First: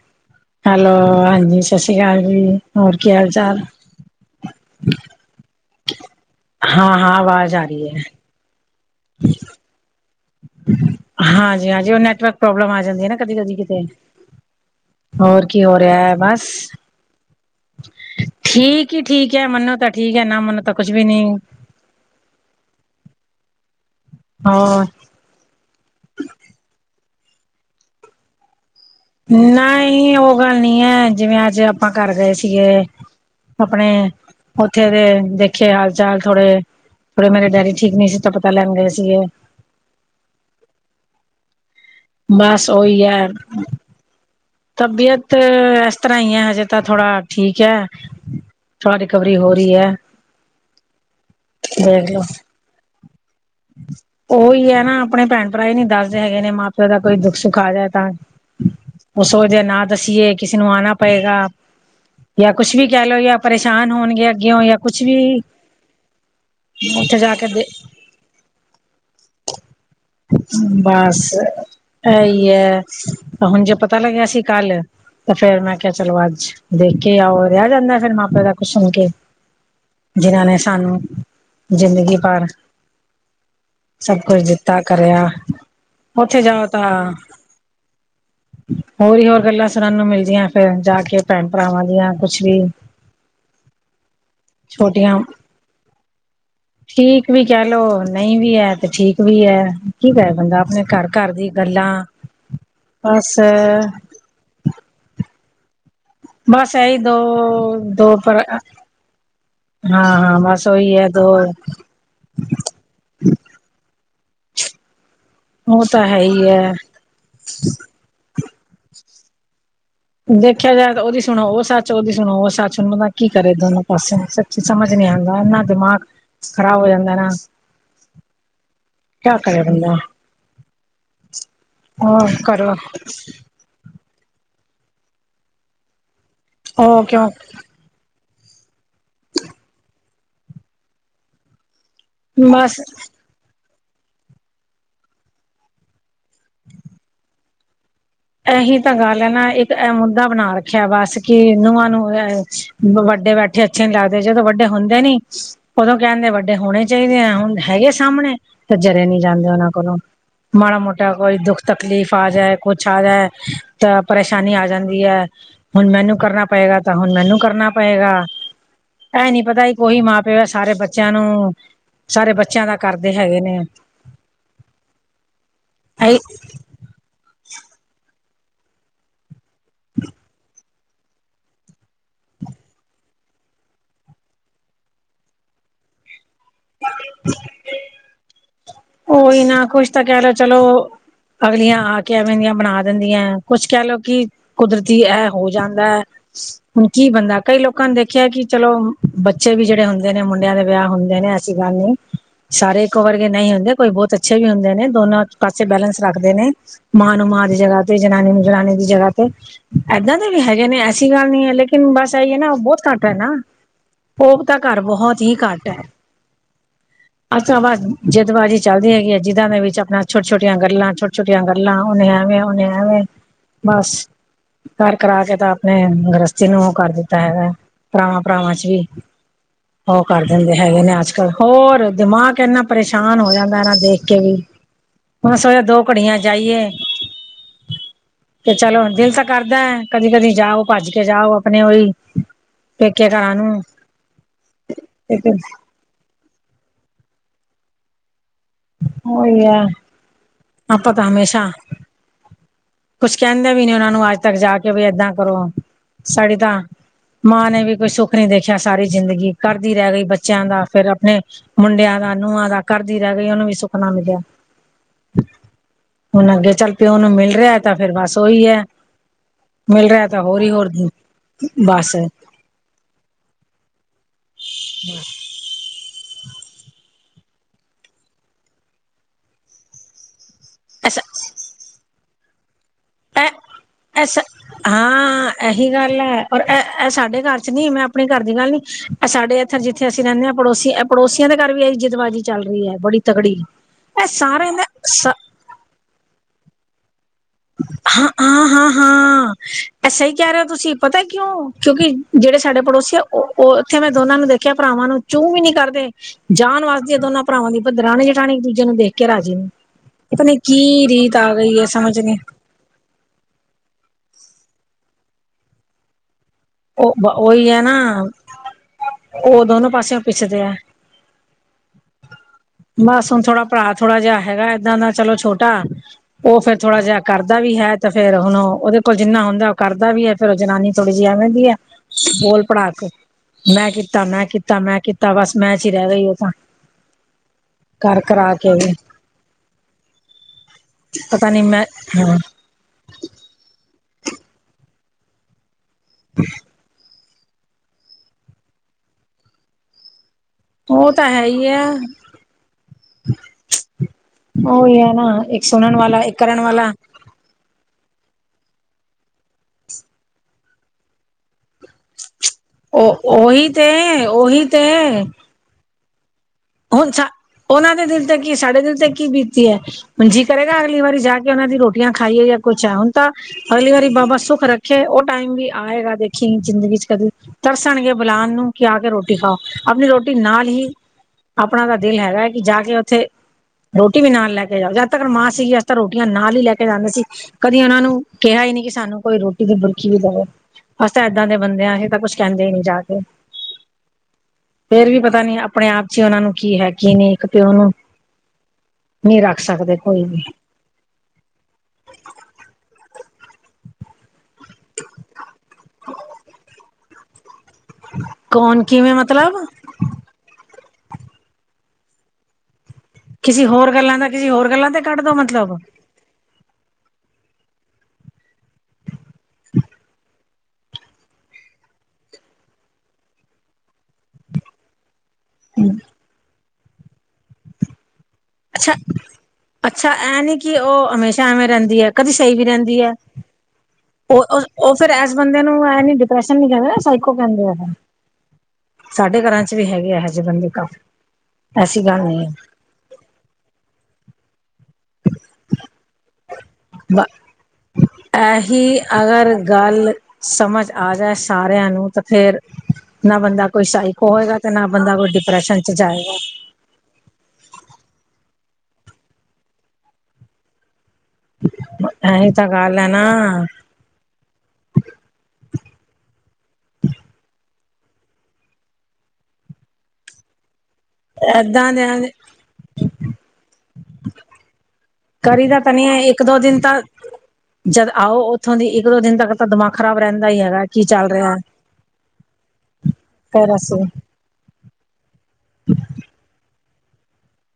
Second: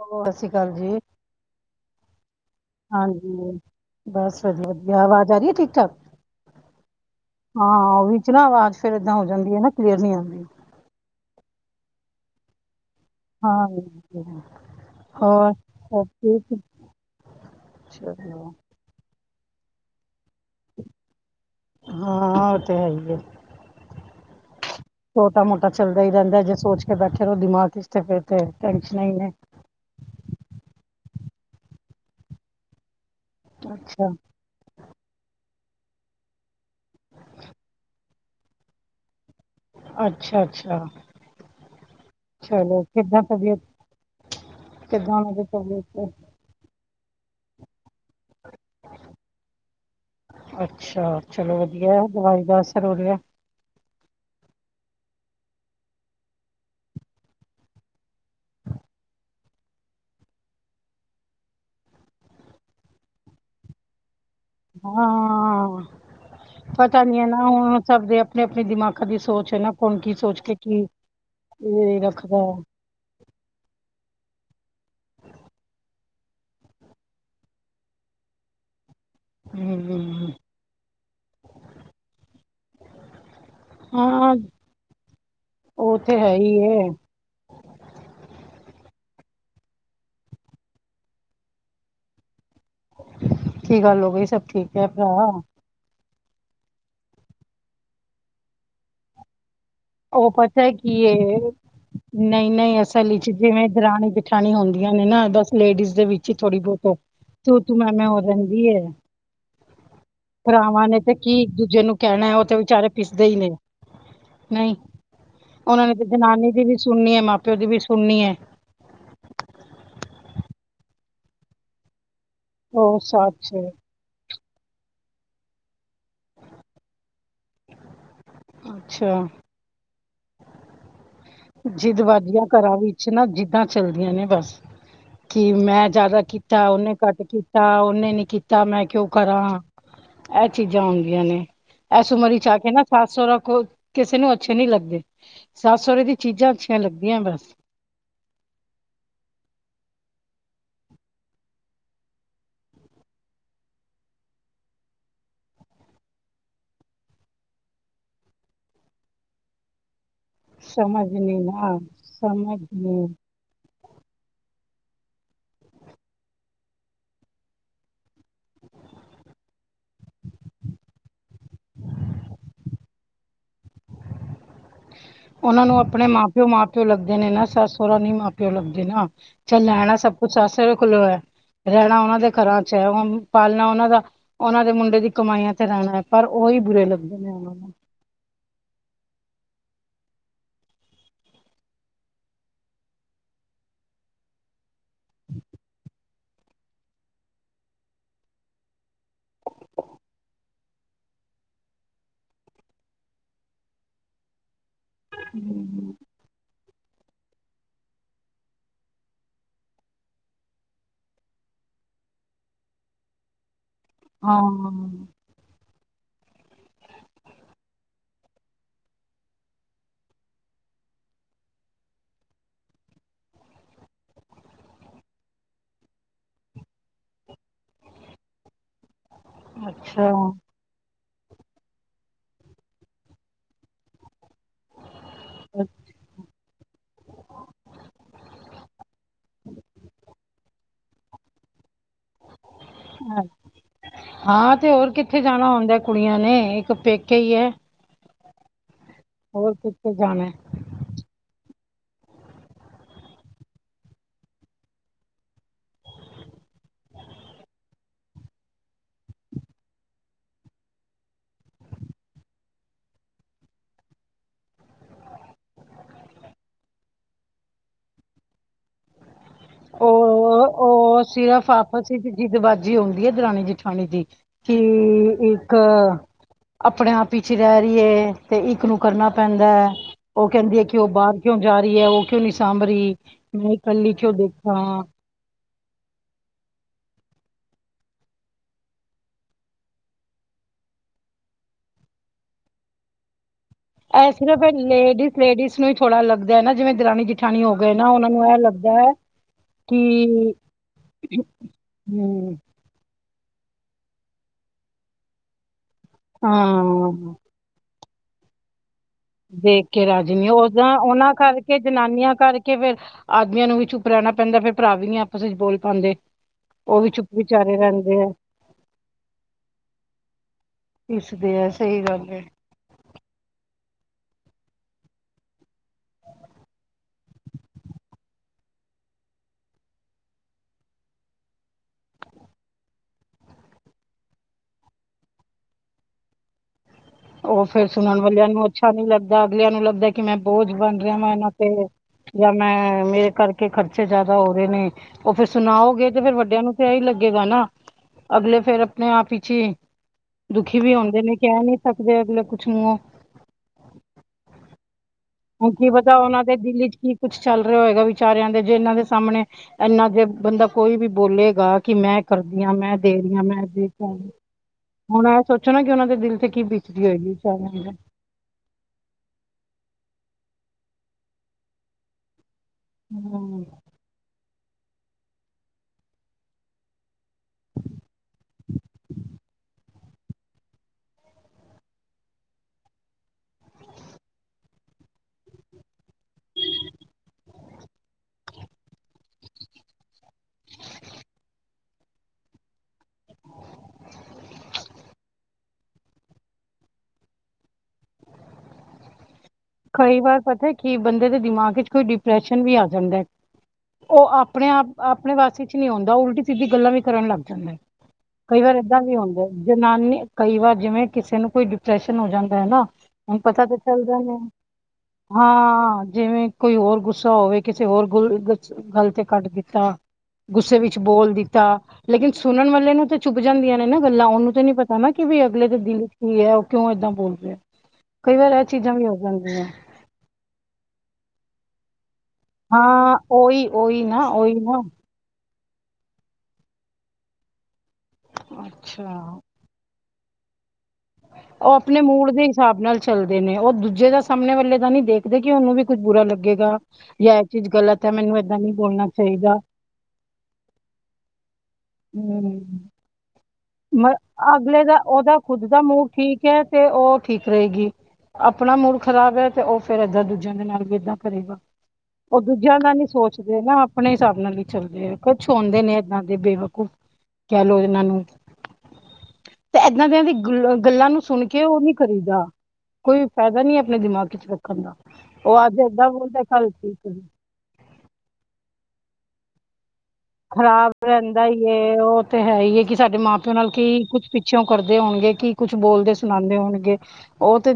ਹੋਰ, ਸਤਿ ਸ਼੍ਰੀ ਅਕਾਲ ਹੈਲੋ, ਜੀ ਹਾਂਜੀ ਸਸ ਸ੍ਰੀ ਕਾਲ ਜੀ। ਹੋਰ ਕੀ ਹਾਲ ਹਾਂਜੀ ਚਾਲ? ਬਸ ਵਧੀਆ-ਵਧੀਆ। ਆਵਾਜ਼ ਆ ਰਈ ਐ ਠੀਕ-ਠਾਕ। ਹਾਂ-ਹਾਂ ਆਵਾਜ਼ ਆ ਰੀ ਏ। ਚ ਨਾ ਆਵਾਜ਼ ਫਿਰ ਏਦਾਂ ਹੋ ਜਾਂਦੀ ਏ ਨਾ ਕਲੀਅਰ ਨੀ ਹੁੰਦੀ। ਹਾਂਜੀ-ਹਾਂਜੀ ਓ ਨੈਟਵਰਕ ਪ੍ਰੋਬਲਮ ਆ ਜਾਂਦੀ ਏ ਨਾ। ਕਦੀ-ਕਦੀ ਕਿਤੇ। ਹਾਂਜੀ ਹੋਰ ਕੀ ਹੋ ਸਭ ਰਿਐ? ਬਸ। ਠੀਕ ਚਲੋ। ਠੀਕ ਈ ਠੀਕ ਐ। ਮੰਨੋ ਤਾਂ ਠੀਕ ਐ ਨਾ ਮੰਨੋਂ ਤਾਂ ਕੁੱਛ ਵੀ ਨੀ। ਹਾਂ ਓ ਤੇ ਹੈ ਈ ਏ। ਹਾਂ। ਛੋਟਾ ਮੋਟਾ ਚੱਲਦਾ ਈ ਰੈਂਦੈ, ਜੇ ਸੋਚ ਕੇ ਬੈਠੇ ਰੋ ਦਿਮਾਗ ਇੱਚ ਤੇ ਫੇਰ ਤੇ ਟੈਨਸ਼ਨਾ ਈ ਨਈ ਓ ਗੱਲ ਨੀ ਐ ਜਿਵੇਂ ਅੱਜ ਆਪਾਂ ਘਰ ਗਏ ਸੀਗੇ ਆਪਣੇ ਅੱਛਾ ਓਥੇ ਦੇ ਦੇਖੇ ਹਾਲ ਚਾਲ ਥੋੜੇ। ਥੋੜੇ ਮੇਰੇ ਡੈਡੀ ਠੀਕ ਨੀ ਸੀ ਤਾਂ ਪਤਾ ਲੈਣ ਗਏ ਸੀਗੇ। ਅੱਛਾ-ਅੱਛਾ। ਬਸ ਓਈ ਐ। ਤਬੀਅਤ ਕਿੱਦਾਂ ਉਹਨਾਂ ਤਬੀਅਤ ਦੀ ਇਸ ਤਰ੍ਹਾਂ ਤਬੀਅਤ ਈ ਐ ਹਜੇ ਤਾਂ ਥੋੜਾ ਠੀਕ ਐ। ਥੋੜੀ ਰਿਕਵਰੀ ਹੋ ਰਈ ਐ। ਅੱਛਾ ਚਲੋ ਵਧੀਆ ਦਵਾਈ ਦਾ ਅਸਰ ਹੋ ਰਿਆ। [inaudible] ਓਈ ਐ ਨਾ ਆਪਣੇ ਭੈਣ ਭਰਾ ਈ ਨੀ ਦੱਸਦੇ ਹੈਗੇ ਨੇ ਮਾਂ ਪਿਓ ਦਾ ਕੋਈ ਦੁੱਖ ਸੁੱਖ ਆ ਜਾਏ ਤਾਂ ਓ ਸੋਚਦੇ ਨਾਂ ਦੱਸੀਏ ਕਿਸੇ ਨੂੰ ਆਣਾ ਪਏਗਾ। ਜਾਂ ਕੁਛ ਵੀ ਕਹਿ ਲਓ ਜਾਂ ਪਰੇਸ਼ਾਨ ਹੋਨਗੀਆ। ਹਾਂ ਪਤਾ ਉੱਥੇ ਨੀ ਐ ਜਾ ਕੇ ਨਾ ਦੇ ਹੁਨ ਸਭ ਦੇ ਆਪਨੇ-ਅਪਨੇ ਦਿਮਾਗਾਂ ਦੀ ਸੋਚ ਏ ਨਾ ਕੌਣ ਕੀ ਸੋਚ ਕੇ ਕੀ ਬਸ ਰੱਖਦਾ। ਇਹੀ ਹੈ ਹੁਣ ਜੇ ਪਤਾ ਲੱਗਿਆ ਸੀ ਕਾਲ ਤੇ ਫੇਰ ਮੈਂ ਕਿਆ ਚਲੋ ਅੱਜ ਦੇਖ ਕੇ ਆਓ ਰੇਆ ਜਾਂਦਾ ਫਿਰ ਮਾਪੇ ਦਾ ਕੁਛ ਸੁਣ ਕੇ ਹਮ ਜਿਨਾਂ ਨੇ ਸਾਨੂੰ ਜ਼ਿੰਦਗੀ ਭਰ ਸਭ ਹਾਂ ਕੁਛ ਦਿੱਤਾ ਕਰਿਆ ਉਹ ਤੇ ਹੈ ਓਥੇ ਜਾ ਹੀ ਹੈ ਤਾਅ ਹੋਰੀ-ਹੋਰ ਗੱਲਾਂ ਸੁਣਨ ਨੂੰ ਮਿਲਦੀਆਂ ਫਿਰ ਜਾ ਕੇ ਭੈਣ ਭਰਾਵਾਂ ਦੀਆਂ ਕੁਛ ਵੀ ਕੀ ਗੱਲ ਹੋ ਗਈ ਸਭ ਠੀਕ ਐ ਛੋਟੀਆਂ ਭਰਾ? ਠੀਕ ਵੀ ਕਹਿ ਲੋੋ ਨਈ ਵੀ ਐ ਤੇ ਠੀਕ ਵੀ ਐ। ਓ ਪਤਾ ਏ ਕਿ ਏ ਨਈ, ਨਈ ਅਸਲ ਵਿਚ ਬਸ ਜਿਵੇਂ ਦਰਾਨੀ ਜ ਜੇਠਾਣੀ ਹੁੰਦੀਆਂ ਨੇ ਨਾ ਬਸ ਲੇਡੀਜ਼ ਦੇ ਵਿੱਚ ਅੀ ਥੋੜੀ ਬਸ ਬੋਹਤ ਇਹੀ ਦੋ ਤੂੰ-ਤੂੰ, ਮੈਂ-ਮੈਂ ਹੋ ਜਾਂਦੀ ਏ। ਹਾਂ-ਹਾਂ। ਭਰਾਵਾਂ ਨੇ ਤੇ ਕੀ ਇੱਕ ਦੂਜੇ ਨੂੰ ਕੈਣਾ ਓ ਤੇ ਵਿਚਾਰੇ ਪਿਸਦੇ ਈ ਨੇ। ਨਈ ਉਹ ਓਨਾਂ ਨੇ ਤੇ ਤਾਂ ਹੈ ਹੀ ਜਨਾਨੀ ਦੀ ਹੈ ਵੀ ਸੁਣਨੀ ਏ ਮਾਂ ਪਿਓ ਦੀ ਵੀ ਸੁਣਨੀ ਏ। ਦੇਖਿਆ ਜਾਏ ਤਾਂ ਓਦੀ ਸੁਣੋ ਓ ਸੱਚ ਓਦੀ ਸੁਣੋ ਉਹ ਸੱਚ ਬੰਦਾ ਕੀ ਕਰੇ ਦੋਨੋ ਬਸ ਸੱਚੀ ਸਮਝ ਨੀ ਆਦਾ ਏਨਾ ਦਿਮਾਗ ਖਰਾਬ ਹੋ ਜਾਂਦਾ ਨਾ। ਅੱਛਾ। [inaudible] ਉਹ ਜਿੱਦਬਾਜ਼ੀਆਂ ਕਰੋ ਘਰਾਂ ਵਿੱਚ ਨਾ ਜਿੱਦਾਂ ਚੱਲਦੀਆਂ ਨੇ ਬਸ ਕਿ ਮੈਂ ਜ਼ਿਆਦਾ ਕੀਤਾ ਓਨੇ ਉਹ ਘੱਟ ਕਿਉਂ ਕੀਤਾ ਓਨੇ ਨੀ ਕੀ ਤਾਂ ਮੈਂ ਕਿਉ ਕਰਾਂ ਐ ਚੀਜ਼ਾਂ ਹੁੰਦੀਆਂ ਨੇ। ਐਸ ਉਮਰ ਚ ਆ ਕੇ ਨਾ ਬਸ ਸੱਸ ਸੌਰਾ ਕੋ ਕਿਸੇ ਨੂੰ ਅੱਛੇ ਨੀ ਲੱਗਦੇ ਸੱਸ ਸੌਰੇ ਦੀ ਚੀਜ਼ਾਂ ਅੱਛੀਆਂ ਲੱਗਦੀਆਂ ਬਸ। ਐਹੀ ਤਾਂ ਗੱਲ ਐ ਨਾ ਇੱਕ ਇਹ ਮੁੱਦਾ ਬਣਾ ਰੱਖਿਆ ਬਸ ਕਿ ਨੂੰਆ ਨੂੰ ਵੱਡੇ ਬੈਠੇ ਅੱਛੇ ਨੀ ਲੱਗਦੇ ਜਦੋਂ ਵੱਡੇ ਹੁੰਦੇ ਨੀ ਉਦੋਂ ਕਹਿੰਦੇ ਵੱਡੇ ਹੋਣੇ ਚਾਹੀਦੇ ਆ। ਹੁਣ ਹੈਗੇ ਸਾਹਮਣੇ ਤੇ ਜਰੇ ਨੀ ਜਾਂਦੇ ਓਨਾਂ ਕੋਲੋਂ ਮਾੜਾ ਸਮਝ ਮੋਟਾ ਕੋਈ ਨੀ ਦੁੱਖ ਨਾ ਤਕਲੀਫ਼ ਆ ਜਾਏ ਸਮਝ ਕੁਛ ਆ ਨੀ ਜਾਏ ਤਾਂ ਪਰੇਸ਼ਾਨੀ ਆ ਜਾਂਦੀ ਆ। ਹੁਣ ਮੈਨੂੰ ਕਰਨਾ ਪਏਗਾ। ਤਾਂ ਹੁਣ ਮੈਨੂੰ ਕਰਨਾ ਪਏਗਾ। ਐ ਨੀ ਪਤਾ ਹੀ ਕੋਹੀ ਮਾਂ ਪਿਓ ਐ ਸਾਰੇ ਬੱਚਿਆਂ ਨੂੰ ਸਾਰੇ ਬੱਚਿਆਂ ਦਾ ਕਰਦੇ ਹੈਗੇ ਨੇ ਓਨਾਂ ਨੂੰ ਆਪਣੇ ਮਾਂ ਪਿਓ ਮਾਂ ਪਿ ਪਿਓ ਲੱਗਦੇ ਨੇ ਨਾ ਸੱਸ ਸੋਹਰਾ ਨੀ ਮਾਂ ਪਿਓ ਲੱਗਦੇ ਨਾ ਚੱਲ ਲੈਣਾ ਸਭ ਕੁੱਛ ਸੱਸ ਸਹਰੇ ਕੋਲੋਂ ਐ ਰਹਿਣਾ ਓਨਾਂ ਦੇ ਘਰਾਂ ਚ ਐ ਓ ਪਾਲਣਾ ਓਨਾਂ ਦਾ ਓਨਾਂ ਦੇ ਮੁੰਡੇ ਦੀ ਕਮਾਈਆਂ ਤੇ ਰਹਿਣਾ। ਪਰ ਓਈ ਬੁਰੇ ਲੱਗਦੇ ਨੇ ਓਨਾਂ ਨੂੰ। ਓਹੀ ਨਾ ਕੁਛ ਤਾਂ ਕਹਿ ਲ ਚਲੋ ਅਗਲੀਆਂ ਆ ਕੇ ਐਵੇਂ ਦੀਆਂ ਬਣਾ ਦਿੰਦੀਆਂ। ਕੁੱਛ ਕਹਿ ਲਓ ਕਿ ਕੁਦਰਤ ਕਿ ਇਹ ਹੋ ਜਾਂਦਾ ਹੈ। ਹੁਣ ਕੀ ਬੰਦਾ ਕਈ ਲੋਕਾਂ ਨੇ ਦੇਖਿਆ ਕਿ ਚਲੋ, ਬੱਚੇ ਵੀ ਜਿਹੜੇ ਹੁੰਦੇ ਨੇ ਮੁੰਡਿਆਂ ਦੇ ਵਿਆਹ ਹੁੰਦੇ ਨੇ। ਅਛੀ ਗੱਲ ਏ। ਸਾਰੇ ਇੱਕੋ ਵਰਗੇ ਨਹੀਂ ਹੁੰਦੇ ਕੋਈ ਬਹੁਤ ਅੱਛੇ ਵੀ ਹੁੰਦੇ ਨੇ ਦੋਨਾਂ ਪਾਸੇ ਬੈਲੈਂਸ ਰੱਖ ਕਹਿਂਦੇ ਨੇ, ਮਾਂ ਨੂੰ ਮਾਂ ਦੀ ਜਗ੍ਹਾ ਤੇ, ਜਨਾਨੀ ਨੂੰ ਜਨਾਨੀ ਦੀ ਜਗ੍ਹਾ ਤੇ ਏਦਾਂ ਦੇ ਵੀ ਹੈਗੇ ਨੇ ਐਸੀ ਗੱਲ ਨੀ ਹੈ, ਲੇਕਿਨ ਬਸ ਇਹੀ ਹੈ ਨਾ, ਬਹੁਤ ਘੱਟ ਹੈ ਨਾ। ਉਹ ਤਾਂ ਘਰ ਹਾਂ ਬਹੁਤ ਹੀ ਘੱਟ ਹੈ। ਅੱਛਾ ਬਸ, ਜਿੱਦਬਾਜ਼ੀ ਚੱਲਦੀਆਂ ਹੈਗੀਆਂ, ਜਿਦਾਂ ਦੇ ਵਿੱਚ ਆਪਣਾ ਛੋਟੀਆਂ- ਛੋਟੀਆਂ ਗੱਲਾਂ, ਛੋਟੀਆਂ- ਛੋਟੀਆਂ ਗੱਲਾਂ, ਉਹਨੇ ਐਵੇਂ, ਉਹਨੇ ਐਵੇਂ। ਬਸ। ਕਰ- ਕਰਾ ਕੇ ਤਾਂ ਆਪਣੇ, ਗ੍ਰਸਥਤੀ ਨੂੰ ਉਹ ਕਰ ਦਿੱਤਾ ਹੈਗਾ। ਭਰਾਵਾਂ- ਭਰਾਵਾਂ ਚ' ਵੀ ਉਹ ਅੱਛਾ ਕਰ ਦਿੰਦੇ ਹੈਗੇ ਨੇ ਅੱਜ ਕੱਲ੍ਹ, ਹੋਰ ਦਿਮਾਗ ਇੰਨਾ ਪਰੇਸ਼ਾਨ ਹੋ ਜਾਂਦਾ। ਸਾਰਾ ਦੇਖ ਕੇ ਵੀ, ਬੱਸ ਓਹੀ ਦੋ ਘੜੀਆਂ ਜਾਈਏ। ਤੇ ਚਲੋ, ਦਿਲ ਤਾ ਕਰਦਾ, ਕਦੀ- ਕਦੀ ਜਾਓ, ਭੱਜ ਕੇ ਜਾਓ, ਆਪਣੇ ਉਹੀ ਪੇਕੇ ਘਰਾਂ ਨੂੰ ਹਾਂ, ਤੇ ਹੋਰ ਕਿੱਥੇ ਜਾਣਾ ਹੁੰਦਾ। ਕੁੜੀਆਂ ਨੇ, ਇੱਕ ਪੇਕੇ ਹੀ ਹੈ। ਉਹੀ ਹੋਰ ਆ, ਕਿੱਥੇ ਜਾਣਾ ਆਪਾਂ ਤਾਂ ਹਮੇਸ਼ਾ ਕੁਛ ਕਹਿੰਦੇ ਵੀ ਨੀ ਉਹਨਾਂ ਨੂੰ ਅੱਜ ਤੱਕ ਜਾ ਕੇ ਵੀ ਏਦਾਂ ਕਰੋਂ। ਸਾਡੀ ਤਾਂ ਮਾਂ ਨੇ ਵੀ ਕੋਈ ਸੁੱਖ ਨੀ ਦੇਖਿਆ ਸਾਰੀ ਜ਼ਿੰਦਗੀ। ਕਰਦੀ ਰਹਿ ਗਈ ਬੱਚਿਆਂ ਦਾ, ਫੇਰ ਆਪਣੇ ਮੁੰਡਿਆਂ ਦਾ, ਨੂਆਂ ਦਾ ਕਰਦੀ ਰਹਿ ਗਈ, ਉਹਨੂੰ ਵੀ ਸੁਖ ਨਾ ਮਿਲਿਆ। ਹੁਣ ਅੱਗੇ ਚੱਲ ਪਿਓ ਨੂੰ ਮਿਲ ਰਿਹਾ, ਤਾਂ ਫੇਰ ਬਸ ਉਹੀ ਹੈ। ਮਿਲ ਰਿਹਾ ਤਾਂ ਹੋਰ ਉਹ ਹੀ ਹੋਰ, ਬਸ। ਜੀ ਉਂਦੀ ਏ ਦਰਾਣੀ- ਜੇਠਾਣੀ ਦੀ, ਕਿ ਇੱਕ ਆਪਣੇ ਆਪ ਪਿੱਛੇ ਹੀ ਰਹਿ ਰਹੀ ਏ, ਤੇ ਇੱਕ ਨੂੰ ਕਰਨਾ ਪੈਂਦਾ ਹੈ। ਉਹ ਕਹਿੰਦੀ ਹੈ, ਕਿ ਉਹ ਅੱਛਾ ਬਾਹਰ ਕਿਉਂ ਜਾ ਰਹੀ ਏ, ਉਹ ਕਿਉਂ ਨੀ ਸਾਂਭ ਰਹੀ, ਮੈਂ ਇਕੱਲੀ ਕਿਉਂ ਇਹ ਦੇਖ ਹਾਂ। ਇਹੀ ਗੱਲ ਹੈ, ਪਰ ਇਹ, ਇਹ ਸਾਡੇ ਘਰ ਚ' ਨੀ, ਮੈਂ ਆਪਣੇ ਘਰ ਦੀ ਗੱਲ ਨੀ ਅ ਸਾਡੇ ਇੱਥੇ, ਜਿੱਥੇ ਅਸੀਂ ਰਹਿਨੇ ਆਂ, ਪੜੋਸੀ, ਇਹ ਪੜੋਸੀਆਂ ਦੇ ਘਰ ਵੀ ਇਹੀ ਜਿੱਦਬਾਜੀ ਚੱਲ ਰਹੀ ਹੈ, ਬੜੀ ਤਗੜੀ। ਇਹ ਸਿਰਫ ਸਾਰਿਆਂ ਦਾ ਲੇਡੀਜ਼, ਲੇਡੀਜ਼ ਨੂ ਈ ਥੋੜਾ ਲੱਗਦਾ ਹੈ ਨਾ, ਜਿਵੇ ਦਰਾਣੀ ਜੇ ਹਾਂ, ਹਾਂ, ਹਾਂ, ਹਾਂ, ਐ ਸਹੀ ਕਹਿ ਕਿ ਰਿਉ ਤੁਸੀਂ! ਪਤਾ ਕਿਉਂ? ਕਿਉਂਕਿ, ਹਮ ਜਿਹੜੇ ਸਾਡੇ ਪੜੋਸੀ ਉਹ, ਓ ਉੱਥੇ ਮੈਂ ਦੋਨਾਂ ਨੂੰ ਦੇਖਿਆ ਭਰਾਵਾਂ ਨੂੰ, ਚੂ ਵੀ ਨੀ ਕਰਦੇ, ਜਾਣ ਵਾਸਦੀ ਹਾਂ ਦੋਨਾਂ ਭਰਾਵਾਂ ਦੀ, ਦਰਾਣੀ- ਜਠਾਣੀ ਇੱਕ ਦੂਜੇ ਨੂੰ ਦੇਖ ਕੇ ਰਾਜੀ ਨੀ। ਦੇਖ ਕੇ ਰਾਜੀ ਪਤਾ ਨਹੀਂ ਨੀ ਕੀ ਰੀਤ ਆ ਗਈ ਹੈ, ਸਮਝ ਨੀ। ਕੇ ਫੇਰ ਆਦਮੀਆਂ ਨੂੰ ਵੀ ਚੁੱਪ ਰਹਿਣਾ ਪੈਂਦਾ, ਫੇਰ ਭਰਾ ਵੀ ਨੀ ਆਪਸ ਵਿੱਚ ਬੋਲ ਪਾਉਂਦੇ। ਵੀ ਚੁੱਪ ਉਹ, ਉਹੀ ਵਿਚਾਰੇ ਹੈ ਨਾ ਰਹਿੰਦੇ ਆ ਉਹ ਦੋਨੋ ਪਾਸੇਓ ਪਿਸਦੇ ਹੈ। ਪਿਸਦੇ ਆ ਸਹੀ ਗੱਲ ਹੈ ਬਸ, ਹੁਣ ਥੋੜਾ ਭਰਾ ਥੋੜਾ ਜਿਹਾ ਹੈਗਾ ਏਦਾਂ ਦਾ ਚਲੋ ਛੋਟਾ। ਉਹ ਫੇਰ ਥੋੜਾ ਜਿਹਾ ਕਰਦਾ ਵੀ ਹੈ, ਤੇ ਫੇਰ ਹੁਣ ਉਹ, ਉਹਦੇ ਕੋਲ ਜਿੰਨਾ ਹੁੰਦਾ ਉਹ ਕਰਦਾ ਵੀ ਹੈ, ਫੇਰ ਉਹ ਜਨਾਨੀ ਥੋੜੀ ਜਿਹੀ ਐਵੇਂ ਵਧੀਆ। ਬੋਲ ਪੜਾ ਕੇ ਮੈਂ ਕੀਤਾ, ਮੈਂ ਕੀਤਾ, ਮੈਂ ਕੀਤਾ, ਬਸ ਮੈਂ ਚ' ਹੀ ਰਹਿ ਗਈ ਉਹ ਤਾਂ। ਉਹ ਫੇਰ ਸੁਣਨ ਕਰ ਵਾਲਿਆਂ ਕਰਾ ਨੂੰ ਕੇ ਅੱਛਾ ਵੀ ਨੀ ਲੱਗਦਾ, ਅਗਲਿਆਂ ਨੂੰ ਲੱਗਦਾ ਕਿ ਮੈਂ ਬੋਝ ਬਣ ਰਿਹਾ ਵਾਂ ਇਹਨਾਂ ਪਤਾ ਨੀ ਤੇ। ਮੈਂ ਹਾਂ। ਜਾਂ ਮੈਂ, ਮੇਰੇ ਕਰਕੇ ਖਰਚੇ ਜਾਦਾ ਹੋ ਰਹੇ ਨੇ, ਉਹ ਫੇਰ ਸੁਣਾਓਗੇ ਤੇ ਫੇਰ ਵੱਡਿਆਂ ਨੂੰ ਤੇ ਐਹੀ ਲੱਗੇ ਲੱਗੇਗਾ ਨਾ। ਅਗਲੇ ਫੇਰ ਅਪਣੇ ਆਪ ਹੀਚੀ ਦੁਖੀ ਵੀ ਉਹ ਹੁੰਦੇ ਤਾਂ ਨੇ ਕੇ ਨੀ ਹੈ ਸਕਦੇ ਅਗਲੇ ਕੁਛ ਨੀ ਹੈ। ਉਹ ਹੀ ਹੈ ਨਾ, ਇੱਕ ਹੁਣ ਕੀ ਸੋਨਣ ਪਤਾ ਵਾਲਾ, ਇੱਕ ਉਹਨਾਂ ਦੇ ਕਰਣ ਦਿਲ ਵਾਲਾ। ਚ ਕੀ ਕੁਛ ਚੱਲ ਰਿਹਾ ਹੋਏਗਾ ਵਿਚਾਰਿਆਂ ਦੇ, ਜੇ ਇਹਨਾਂ ਦੇ ਸਾਹਮਣੇ, ਇਨਾ ਕੇ ਬੰਦਾ ਕੋਈ ਵੀ ਬੋਲੇਗਾ। ਕਿ ਮੈਂ ਕਰਦੀ ਆ, ਮੈਂ ਦੇ ਉਹ ਰਹੀ ਆ, ਮੈਂ ਉਹੀ ਦੇ ਤੇ ਕੇ ਆਈ ਆ, ਉਹੀ ਤੇ ਹੁਣ ਇਹ ਸੋਚੋ ਨਾ ਕਿ ਉਹਨਾਂ ਦੇ ਦਿਲ ਤੇ ਕੀ ਬੀ ਹੁਣ ਛ, ਉਹਨਾਂ ਦੇ ਦਿਲ ਤੇ ਕੀ ਸਾਡੇ ਦਿਲ ਤੇ ਕੀ ਬੀਤੀ ਐ, ਹੁਣ ਜੀ ਕਰੇਗਾ, ਅਗਲੀ ਵਾਰੀ ਜਾ ਕੇ ਉਹਨਾਂ ਦੀ ਰੋਟੀਆਂ ਖਾਈਏ ਯਾ ਕੁਛ ਆ, ਹੁਣ ਤਾਂ ਹਮ ਅਗਲੀ ਵਾਰੀ ਬਾਬਾ ਸੁੱਖ ਰੱਖੇ ਉਹ ਟਾਈਮ ਵੀ ਆਏਗਾ ਦੇਖੀਂ, ਜ਼ਿੰਦਗੀ 'ਚ ਕਦੀ। ਤਰਸਣਗੇ ਬਲਾਨ ਨੂੰ ਕਿ ਆ ਕੇ ਰੋਟੀ ਖਾਓ, ਆਪਣੀ ਰੋਟੀ ਨਾਲ ਹੀ ਆਪਣਾ ਤਾ ਦਿਲ ਹੈਗਾ ਏ ਕਿ, ਜਾ ਕੇ ਉੱਥੇ ਰੋਟੀ ਵੀ ਨਾਲ ਲੈ ਕੇ ਜਾਓ, ਜਦ ਤੱਕ ਮਾਂ ਸੀਗੀ ਅਸੀਂ ਤਾਂ ਰੋਟੀਆਂ ਨਾਲ ਈ ਲੈ ਕੇ ਜਾਂਦੇ ਸੀ। ਕਦੀ ਉਹਨਾਂ ਨੂੰ ਕਿਹਾ ਈ ਨੀ ਕਿ, ਸਾਨੂੰ ਕੋਈ ਰੋਟੀ ਦੀ ਬੁਰਖੀ ਵੀ ਦਵੇ। ਅਸ ਤਾਂ ਏਦਾਂ ਦੇ ਬੰਦੇ ਆ, ਅਹੀ ਤਾਂ ਕੁਛ ਕਹਿੰਦੇ ਈ ਨੀ ਜਾ ਕੇ। ਫੇਰ ਵੀ ਪਤਾ ਨੀ ਆਪਣੇਂ ਆਪ ਕੀ ਉਹਨਾ ਨੂੰ ਕੀ ਹੈ ਕੀ ਨਹੀਂ, ਇੱਕ ਪਿਓ ਨੂੰ ਨੀ ਰੱਖ ਸਕਦੇ ਕਈ ਕੋਈ ਵਾਰ ਵੀ ਪਤਾ ਕਿ, ਬੰਦੇ ਦੇ ਦਿਮਾਗ ਵਿੱਚ ਕੋਈ ਡਿਪ੍ਰੈਸ਼ਨ ਵੀ ਆ ਜਾਂਦਾ ਐ। ਉਹ ਆਪਣੇ ਆਪ, ਆਪਣੇ ਵਸ 'ਚ ਨੀ ਆਉਂਦਾ, ਉਲਟੀ ਸਿੱਧੀ ਗੱਲਾਂ ਵੀ ਕਰਨ ਲੱਗ ਜਾਂਦਾ ਏ। ਕਈ ਵਾਰ ਕੌਣ ਏਦਾਂ ਕਿਵੇਂ ਵੀ ਹੁੰਦੇ, ਮਤਲਬ ਜਨਾਨੀ ਕਈ ਵਾਰ ਜਿਵੇਂ ਕਿਸੇ ਨੂੰ ਕੋਈ ਡਿਪ੍ਰੈਸ਼ਨ ਹੋ ਜਾਂਦਾ ਐ ਨਾ, ਹੁਣ ਕਿਸੇ ਪਤਾ ਤੇ ਹੋਰ ਚੱਲ ਗੱਲਾਂ ਦਾ ਜਾਂਦਾ ਕਿਸੇ ਹੋਰ ਗੱਲਾਂ ਤੇ ਕੱਢ ਦੋ ਮਤਲਬ ਹਾਂ। ਜਿਵੇਂ ਕੋਈ ਹੋਰ ਗੁੱਸਾ ਹੋਵੇ, ਕਿਸੇ ਹੋਰ ਗੁਲ ਗੱਲ ਤੇ ਕੱਡ ਦਿੱਤਾ। ਗੁੱਸੇ ਵਿੱਚ ਬੋਲ ਦਿੱਤਾ, ਲੇਕਿਨ ਸੁਣਨ ਵਾਲੇ ਨੂੰ ਤੇ ਚੁੱਭ ਜਾਂਦੀਆਂ ਨੇ ਨਾ ਗੱਲਾਂ, ਉਹਨੂੰ ਤੇ ਨੀ ਪਤਾ ਨਾ ਕਿ ਵੀ ਅਗਲੇ ਦੇ ਦਿਲ 'ਚ ਕੀ ਐ। ਕਿਉਂ ਏਦਾਂ ਬੋਲਦੇ ਆ, ਕਈ ਵਾਰ ਚੀਜ਼ਾਂ ਵੀ ਹੋ ਜਾਂਦੀਆਂ ਅੱਛਾ-ਅੱਛਾ, ਏ ਨੀ ਕਿ ਉਹ ਹਮੇਸ਼ਾ ਐਵੇਂ ਰਹਿੰਦੀ ਐ। ਕਦੀ ਸਈ ਵੀ ਰਹਿੰਦੀ ਐ, ਹਾਂ ਉਹੀ ਉਹੀ ਨਾ ਓ, ਉਹੀ ਉਹ ਨਾ ਉਸ ਫਿਰ ਏਸ ਬੰਦੇ ਨੂੰ ਇਹ ਨੀ ਡਿਪ੍ਰੈਸ਼ਨ ਨੀ ਕਹਿੰਦੇ ਸਾਈਕੋ ਕਹਿੰਦੇ ਆ, ਅੱਛਾ। ਸਾਡੇ ਘਰਾਂ, ਚ ਵੀ ਹੈਗੇ ਐਹ ਜੇ ਬੰਦੇ ਕਾਫ ਉਹ ਆਪਣੇ ਮੂਡ ਦੇ ਹਿਸਾਬ ਨਾਲ ਚੱਲਦੇ ਨੇ, ਉਹ ਦੂਜੇ ਦਾ ਸਾਹਮਣੇ ਵਾਲੇ ਦਾ ਨੀ ਦੇਖਦੇ ਕਿ ਉਹਨੂੰ ਵੀ ਕੁੱਝ ਬੁਰਾ ਲੱਗੇਗਾ ਹੈ ਜਾਂ ਇਹ ਚੀਜ਼ ਗ਼ਲਤ ਐ, ਮੈਨੂੰ ਏਦਾਂ ਨੀ ਇਹੀ ਬੋਲਣਾ ਅਗਰ ਚਾਹੀਦਾ। ਗੱਲ ਸਮਝ ਆ ਜਾਏ ਸਾਰਿਆਂ ਨੂੰ ਤਾਂ ਫੇਰ, ਹੂੰ। ਨਾ ਬੰਦਾ ਕੋਈ ਮ ਸਾਈਕੋ ਹੋਵੇਗਾ ਤੇ ਅਗਲੇ ਨਾ ਦਾ ਬੰਦਾ ਕੋਈ ਉਹਦਾ ਖੁਦ ਡਿਪਰੈਸ਼ਨ ਦਾ 'ਚ ਮੂਡ ਜਾਏਗਾ। ਠੀਕ ਹੈ ਤੇ ਉਹ ਠੀਕ ਰਹੇਗੀ, ਆਪਣਾ ਮੂਡ ਖ਼ਰਾਬ ਐ ਤੇ ਉਹ ਫੇਰ ਏਦਾਂ ਦੂਜਿਆਂ ਦੇ ਨਾਲ ਵੀ ਏਦਾਂ ਕਰੇਗਾ, ਉਹ ਇਹੀ ਤਾਂ ਦੂਜਿਆਂ ਦਾ ਗੱਲ ਨੀ ਹੈ ਨਾ ਸੋਚਦੇ ਨਾ ਆਪਣੇ ਹਿਸਾਬ ਨਾਲ ਈ ਚੱਲਦੇ ਆ, ਕੁਛ ਹੁੰਦੇ ਨੇ ਏਦਾਂ ਦੇ ਬੇਵਕੂਫ, ਕਹਿ ਲੋ ਇਹਨਾਂ ਨੂੰ ਤੇ ਇਦਾਂ ਦੀਆਂ ਦੀ ਗ ਗੱਲਾਂ ਨੂੰ ਸੁਣ ਕੇ ਉਹ ਏਦਾਂ ਨੀ ਦੇ ਕਰੀਦਾ। ਕੋਈ ਫਾਇਦਾ ਨੀ ਆਪਣੇ ਦਿਮਾਗ 'ਚ ਰੱਖਣ ਦਾ ਉਹ ਕਰੀ ਦਾ ਅੱਜ ਤਾਂ ਨਹੀਂ ਏਦਾਂ ਏ, ਬੋਲਦਾ ਇੱਕ-ਦੋ ਕੱਲ ਦਿਨ ਠੀਕ ਤਾਂ ਹੈ। ਜਦ ਆਓ ਉੱਥੋਂ ਦੀ ਇੱਕ-ਦੋ ਦਿਨ ਤੱਕ ਤਾਂ ਦਿਮਾਗ ਖ਼ਰਾਬ ਰਹਿੰਦਾ ਹੀ ਹੈਗਾ ਖ਼ਰਾਬ ਕੀ ਤੇ ਚੱਲ ਐਂਦਾ ਰਿਹਾ ਈ ਏ, ਉਹ ਤੇ ਹੈ ਈ ਏ, ਕਿ ਸਾਡੇ ਮਾਂ-ਪਿਓ ਨਾਲ ਫੇਰ ਕੀ ਅਸੀਂ ਕੁੱਛ ਪਿੱਛੋਂ ਕਰਦੇ ਹੋਣਗੇ, ਕੀ ਕੁਛ ਬੋਲਦੇ-ਸੁਣਾਉਂਦੇ ਹੋਣਗੇ, ਉਹ ਤੇ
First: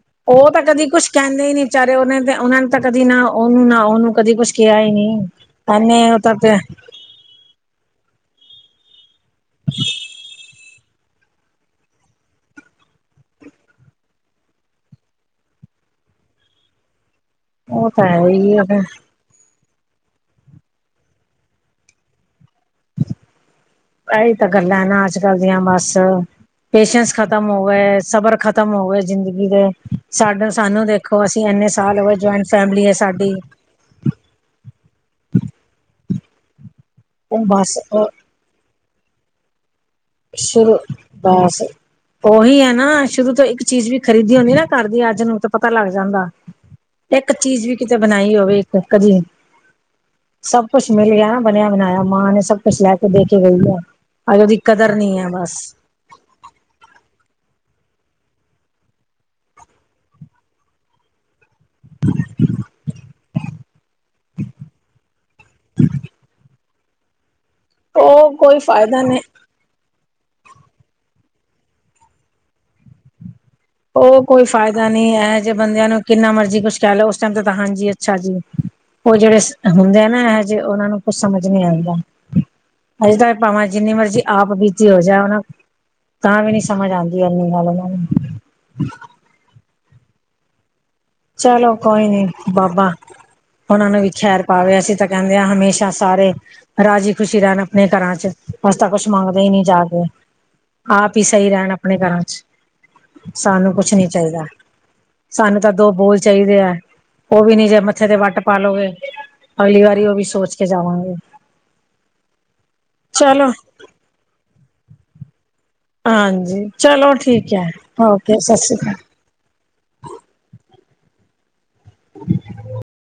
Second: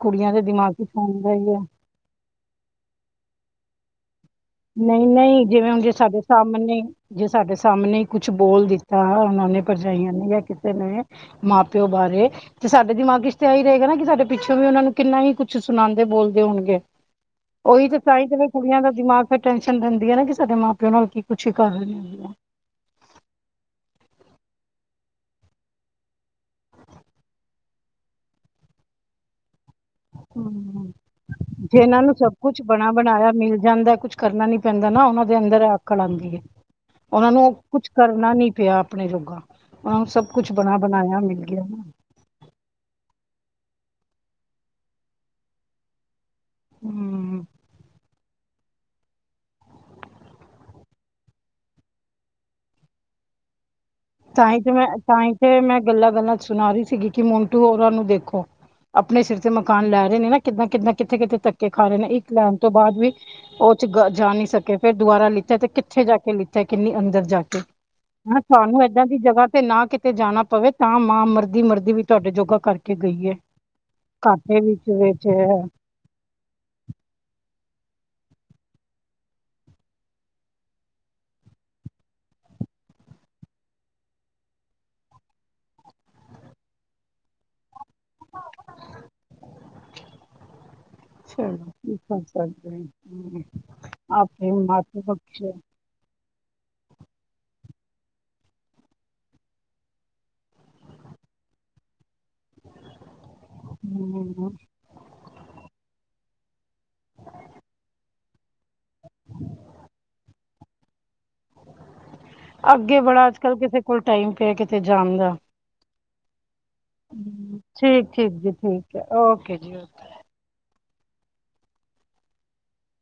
ਕੁੜੀਆਂ ਦੇ ਉਹ ਤਾਂ ਦਿਮਾਗ ਕਦੀ ਚ ਕੁਛ ਹੁੰਦਾ ਕਹਿੰਦੇ ਈ ਹੀ ਹੈ ਨੀ ਵਿਚਾਰੇ, ਉਨੇ ਤੇ ਉਹਨਾਂ ਨੂੰ ਤਾਂ ਕਦੀ ਨਾ ਉਹਨੂੰ, ਨਾ ਉਹਨੂੰ ਕਦੀ ਕੁਛ ਕਿਹਾ ਹੀ ਨੀ ਨ‌ਈਂ-ਨ‌ਈਂ ਜਿਵੇਂ ਹੁਣ ਜੇ ਐਨੇ ਉਹ ਸਾਡੇ ਤਾਂ ਤੇ ਸਾਮਣੇ ਜੇ ਸਾਡੇ ਸਾਹਮਣੇ ਕੁਛ ਬੋਲ ਦਿੱਤਾ ਉਹਨਾਂ ਨੇ, ਭਰਜਾਈਆਂ ਨੇ ਤੇ ਮੈਂ ਮਾਂ-ਪਿਓ ਬਾਰੇ ਤੇ ਸਾਡੇ ਦਿਮਾਗ 'ਚ ਤੇ ਐ ਈ ਰਹੇਗਾ ਨਾ ਕਿ ਸਾਡੇ ਪਿੱਛੋਂ ਵੀ ਉਹਨਾਂ ਨੂੰ, ਕਿੰਨਾ ਹੀ ਕੁੱਛ ਸੁਣਾਉਂਦੇ-ਬੋਲਦੇ ਹੋਣਗੇ। ਉਹੀ ਉਹ ਤੇ, ਤਾਂ ਹੈ ਈ ਤੇ ਫਿਰ ਹੀ ਕੁੜੀਆਂ ਦਾ ਦਿਮਾਗ ਫਿਰ ਟੈਸ਼ਨ ਰੈਂਦੀ ਐ ਨਾ ਕਿ ਸਾਡੇ ਮਾਂ-ਪਿਓ ਨਾਲ ਕੀ ਕੁਛ ਹੀ ਕਰ ਰਹੇ ਨੇ ਆ। ਇਹੀ ਤਾਂ ਗੱਲਾਂ ਨਾ ਅੱਜ-ਕੱਲ ਦੀਆਂ ਬਸ ਪੇਸ਼ੈਂਸ ਖਤਮ ਹੋ ਗਏ, ਸਬਰ ਖਤਮ ਹੋ ਗਏ ਜ਼ਿੰਦਗੀ ਦੇ ਸਾਡਾ ਸਾਨੂੰ ਹਮ ਦੇਖੋ, ਅਸੀਂ ਐਨੇ ਸਾਲ ਜਿਹਨਾਂ ਨੂੰ ਹੋਗੇ ਸਭ ਜੁਆਇੰਟ ਕੁਛ ਫੈਮਿਲੀ ਬਣਾ ਹੈ ਬਣਾਇਆ ਸਾਡੀ ਮਿਲ ਜਾਂਦਾ ਕੁਛ ਕਰਨਾ ਨੀ ਪੈਂਦਾ ਨਾ ਓਨਾਂ ਦੇ ਅੰਦਰ ਆਕੜ ਆਂਦੀ ਏ। ਓਨਾਂ ਉਹ ਨੂੰ ਬਸ ਕੁਛ ਉਹ ਕਰਨਾ ਨੀ ਪਿਆ ਆਪਣੇ ਜੋਗਾ ਓਨਾਂ ਨੂੰ ਸਭ ਕੁਛ ਬਣਾ ਸ਼ੁਰੂ ਬਣਾਇਆ ਮਿਲ ਬਸ ਗਿਆ। ਉਹੀ ਹੈ ਨਾ ਸ਼ੁਰੂ ਤੋਂ ਇੱਕ ਚੀਜ਼ ਵੀ ਖਰੀਦੀ ਹੁੰਦੀ ਨਾ ਕਰਦੀ ਅੱਜ ਨੂੰ ਤਾਂ ਪਤਾ ਲੱਗ ਜਾਂਦਾ। ਇੱਕ ਹਮ ਚੀਜ਼ ਵੀ ਕਿਤੇ ਬਣਾਈ ਹੋਵੇ ਕਦੀ ਨੀ ਸਭ ਕੁੱਛ ਮਿਲ ਗਿਆ ਨਾ ਬਣਿਆ ਬਣਾਇਆ ਮਾਂ ਨੇ ਸਭ ਕੁਛ ਲੈ ਕੇ ਦੇ ਕੇ ਗਈ ਆ ਅੱਜ ਓਦੀ ਕਦਰ ਨੀ ਐ ਬਸ ਗੱਲਾਂ-ਗੱਲਾਂ 'ਚ ਸੁਣਾ ਰਹੀ ਸੀਗੀ ਕਿ ਮਿੰਟੂ ਹੋਰਾਂ ਨੂੰ ਦੇਖੋ। ਆਪਣੇ ਸਿਰ ਤੇ ਮਕਾਨ ਲੈ ਰਏ ਨੇ ਨਾ ਕਿੱਦਾਂ-ਕਿੱਦਾਂ ਕਿੱਥੇ-ਕਿੱਥੇ ਧੱਕੇ ਖਾ ਰਹੇ ਨੇ ਇੱਕ ਲੈਣ ਤੋਂ ਬਾਅਦ ਵੀ ਓ'ਚ ਜਾ ਨੀ ਸਕੇ ਫਿਰ ਦੁਬਾਰਾ ਲਿੱਤਾ ਤੇ ਕਿੱਥੇ ਜਾ ਕੇ ਲਿੱਤਾ ਕਿੰਨੀ ਅੰਦਰ ਜਾ ਕੇ। ਉਹ ਹਾਂ ਕੋਈ ਸਾਨੂੰ ਫਾਇਦਾ ਨਹੀਂ ਜਗਾਂ ਤੇ ਨਾ ਕਿਤੇ ਜਾਣਾ ਪਵੇ ਤਾਂ ਮਾਂ ਮਰਦੀ ਮਰਦੀ ਵੀ ਤੁਹਾਡੇ ਜੋੋਗਾ ਕਰਕੇ ਗਈ ਹੈ। ਉਹ ਕੋਈ ਘਾਟੇ ਫਾਇਦਾ ਵਿੱਚ ਨੀ ਐ ਵਿੱਚ ਇਹੋ ਹੈ। ਜੇ ਬੰਦਿਆਂ ਨੂੰ ਕਿੰਨਾ ਮਰਜੀ ਕੁਛ ਕਹਿ ਲਓ ਉਸ ਟਾਈਮ ਤੇ ਤਾਂ ਹਾਂਜੀ ਅੱਛਾ ਜੀ। ਓ ਜੇੜੇ ਹੁੰਦੇ ਆ ਨਾ ਇਹੋ ਜਿਹੇ ਓਨਾ ਨੂੰ ਕੁਛ ਸਮਝ ਨੀ ਆਂਦਾ। ਅਜੇ ਤਾਂ ਭਾਵਾਂ ਜਿੰਨੀ ਮਰਜ਼ੀ ਆਪ ਬੀਤੀ ਹੋ ਜਾਉ ਨਾ। ਤਾਂ ਵੀ ਨੀ ਸਮਝ ਆਂਦੀ ਐਨੀ ਗੱਲ ਏਨਾਂ ਨੂੰ। ਹੂੰ। ਚਲੋ ਠੀਕ-ਠਾਕ ਚਲ ਰਏ ਆ। ਓਨਾਂ ਨੂੰ ਵੀ ਖੈਰ ਪਾਵੇ ਅਸੀਂ ਤਾਂ ਕੈਹਦੇ ਹਾਂ ਹਮੇਸ਼ਾ ਸਾਰੇ। ਰਾਜੀ ਖੁਸ਼ੀ ਰੈਣ ਆਪਣੇ ਘਰਾਂ 'ਚ ਅਸੀਂ ਤਾਂ ਕੁਛ ਮੰਗਦੇ ਈ ਨੀ ਜਾ ਕੇ। ਆਪ ਹੀ ਸਈ ਰੈਣ ਆਪਣੇ ਘਰਾਂ 'ਚ ਸਾਨੂੰ ਕੁਛ ਨੀ ਚਾਈਦਾ ਹਮ। ਸਾਨੂੰ ਤਾਂ ਦੋ ਬੋਲ ਚਾਈਦੇ ਆ ਓ ਵੀ ਨੀ ਜੇ ਮੱਥੇ ਤੇ ਵੱਟ ਪਾਲੋਗੇ ਅਗਲੀ ਵਾਰੀ ਓ ਵੀ ਸੋਚ ਕੇ ਜਾਵਾਂਗੇ। ਅੱਗੇ ਬੜਾ ਚਲੋ ਅੱਜਕੱਲ ਕਿਸੇ ਕੋਲ ਟਾਈਮ ਪਿਆ ਕਿਤੇ ਜਾਣ ਦਾ। ਹਾਂਜੀ, ਚਲੋ ਠੀਕ ਐ ਠੀਕ ਠੀਕ ਓਕੇ ਜੀ ਸਸ ਸ਼੍ਰੀ ਠੀਕ ਅਕਾਲ। ਹੈ ਓਕੇ ਜੀ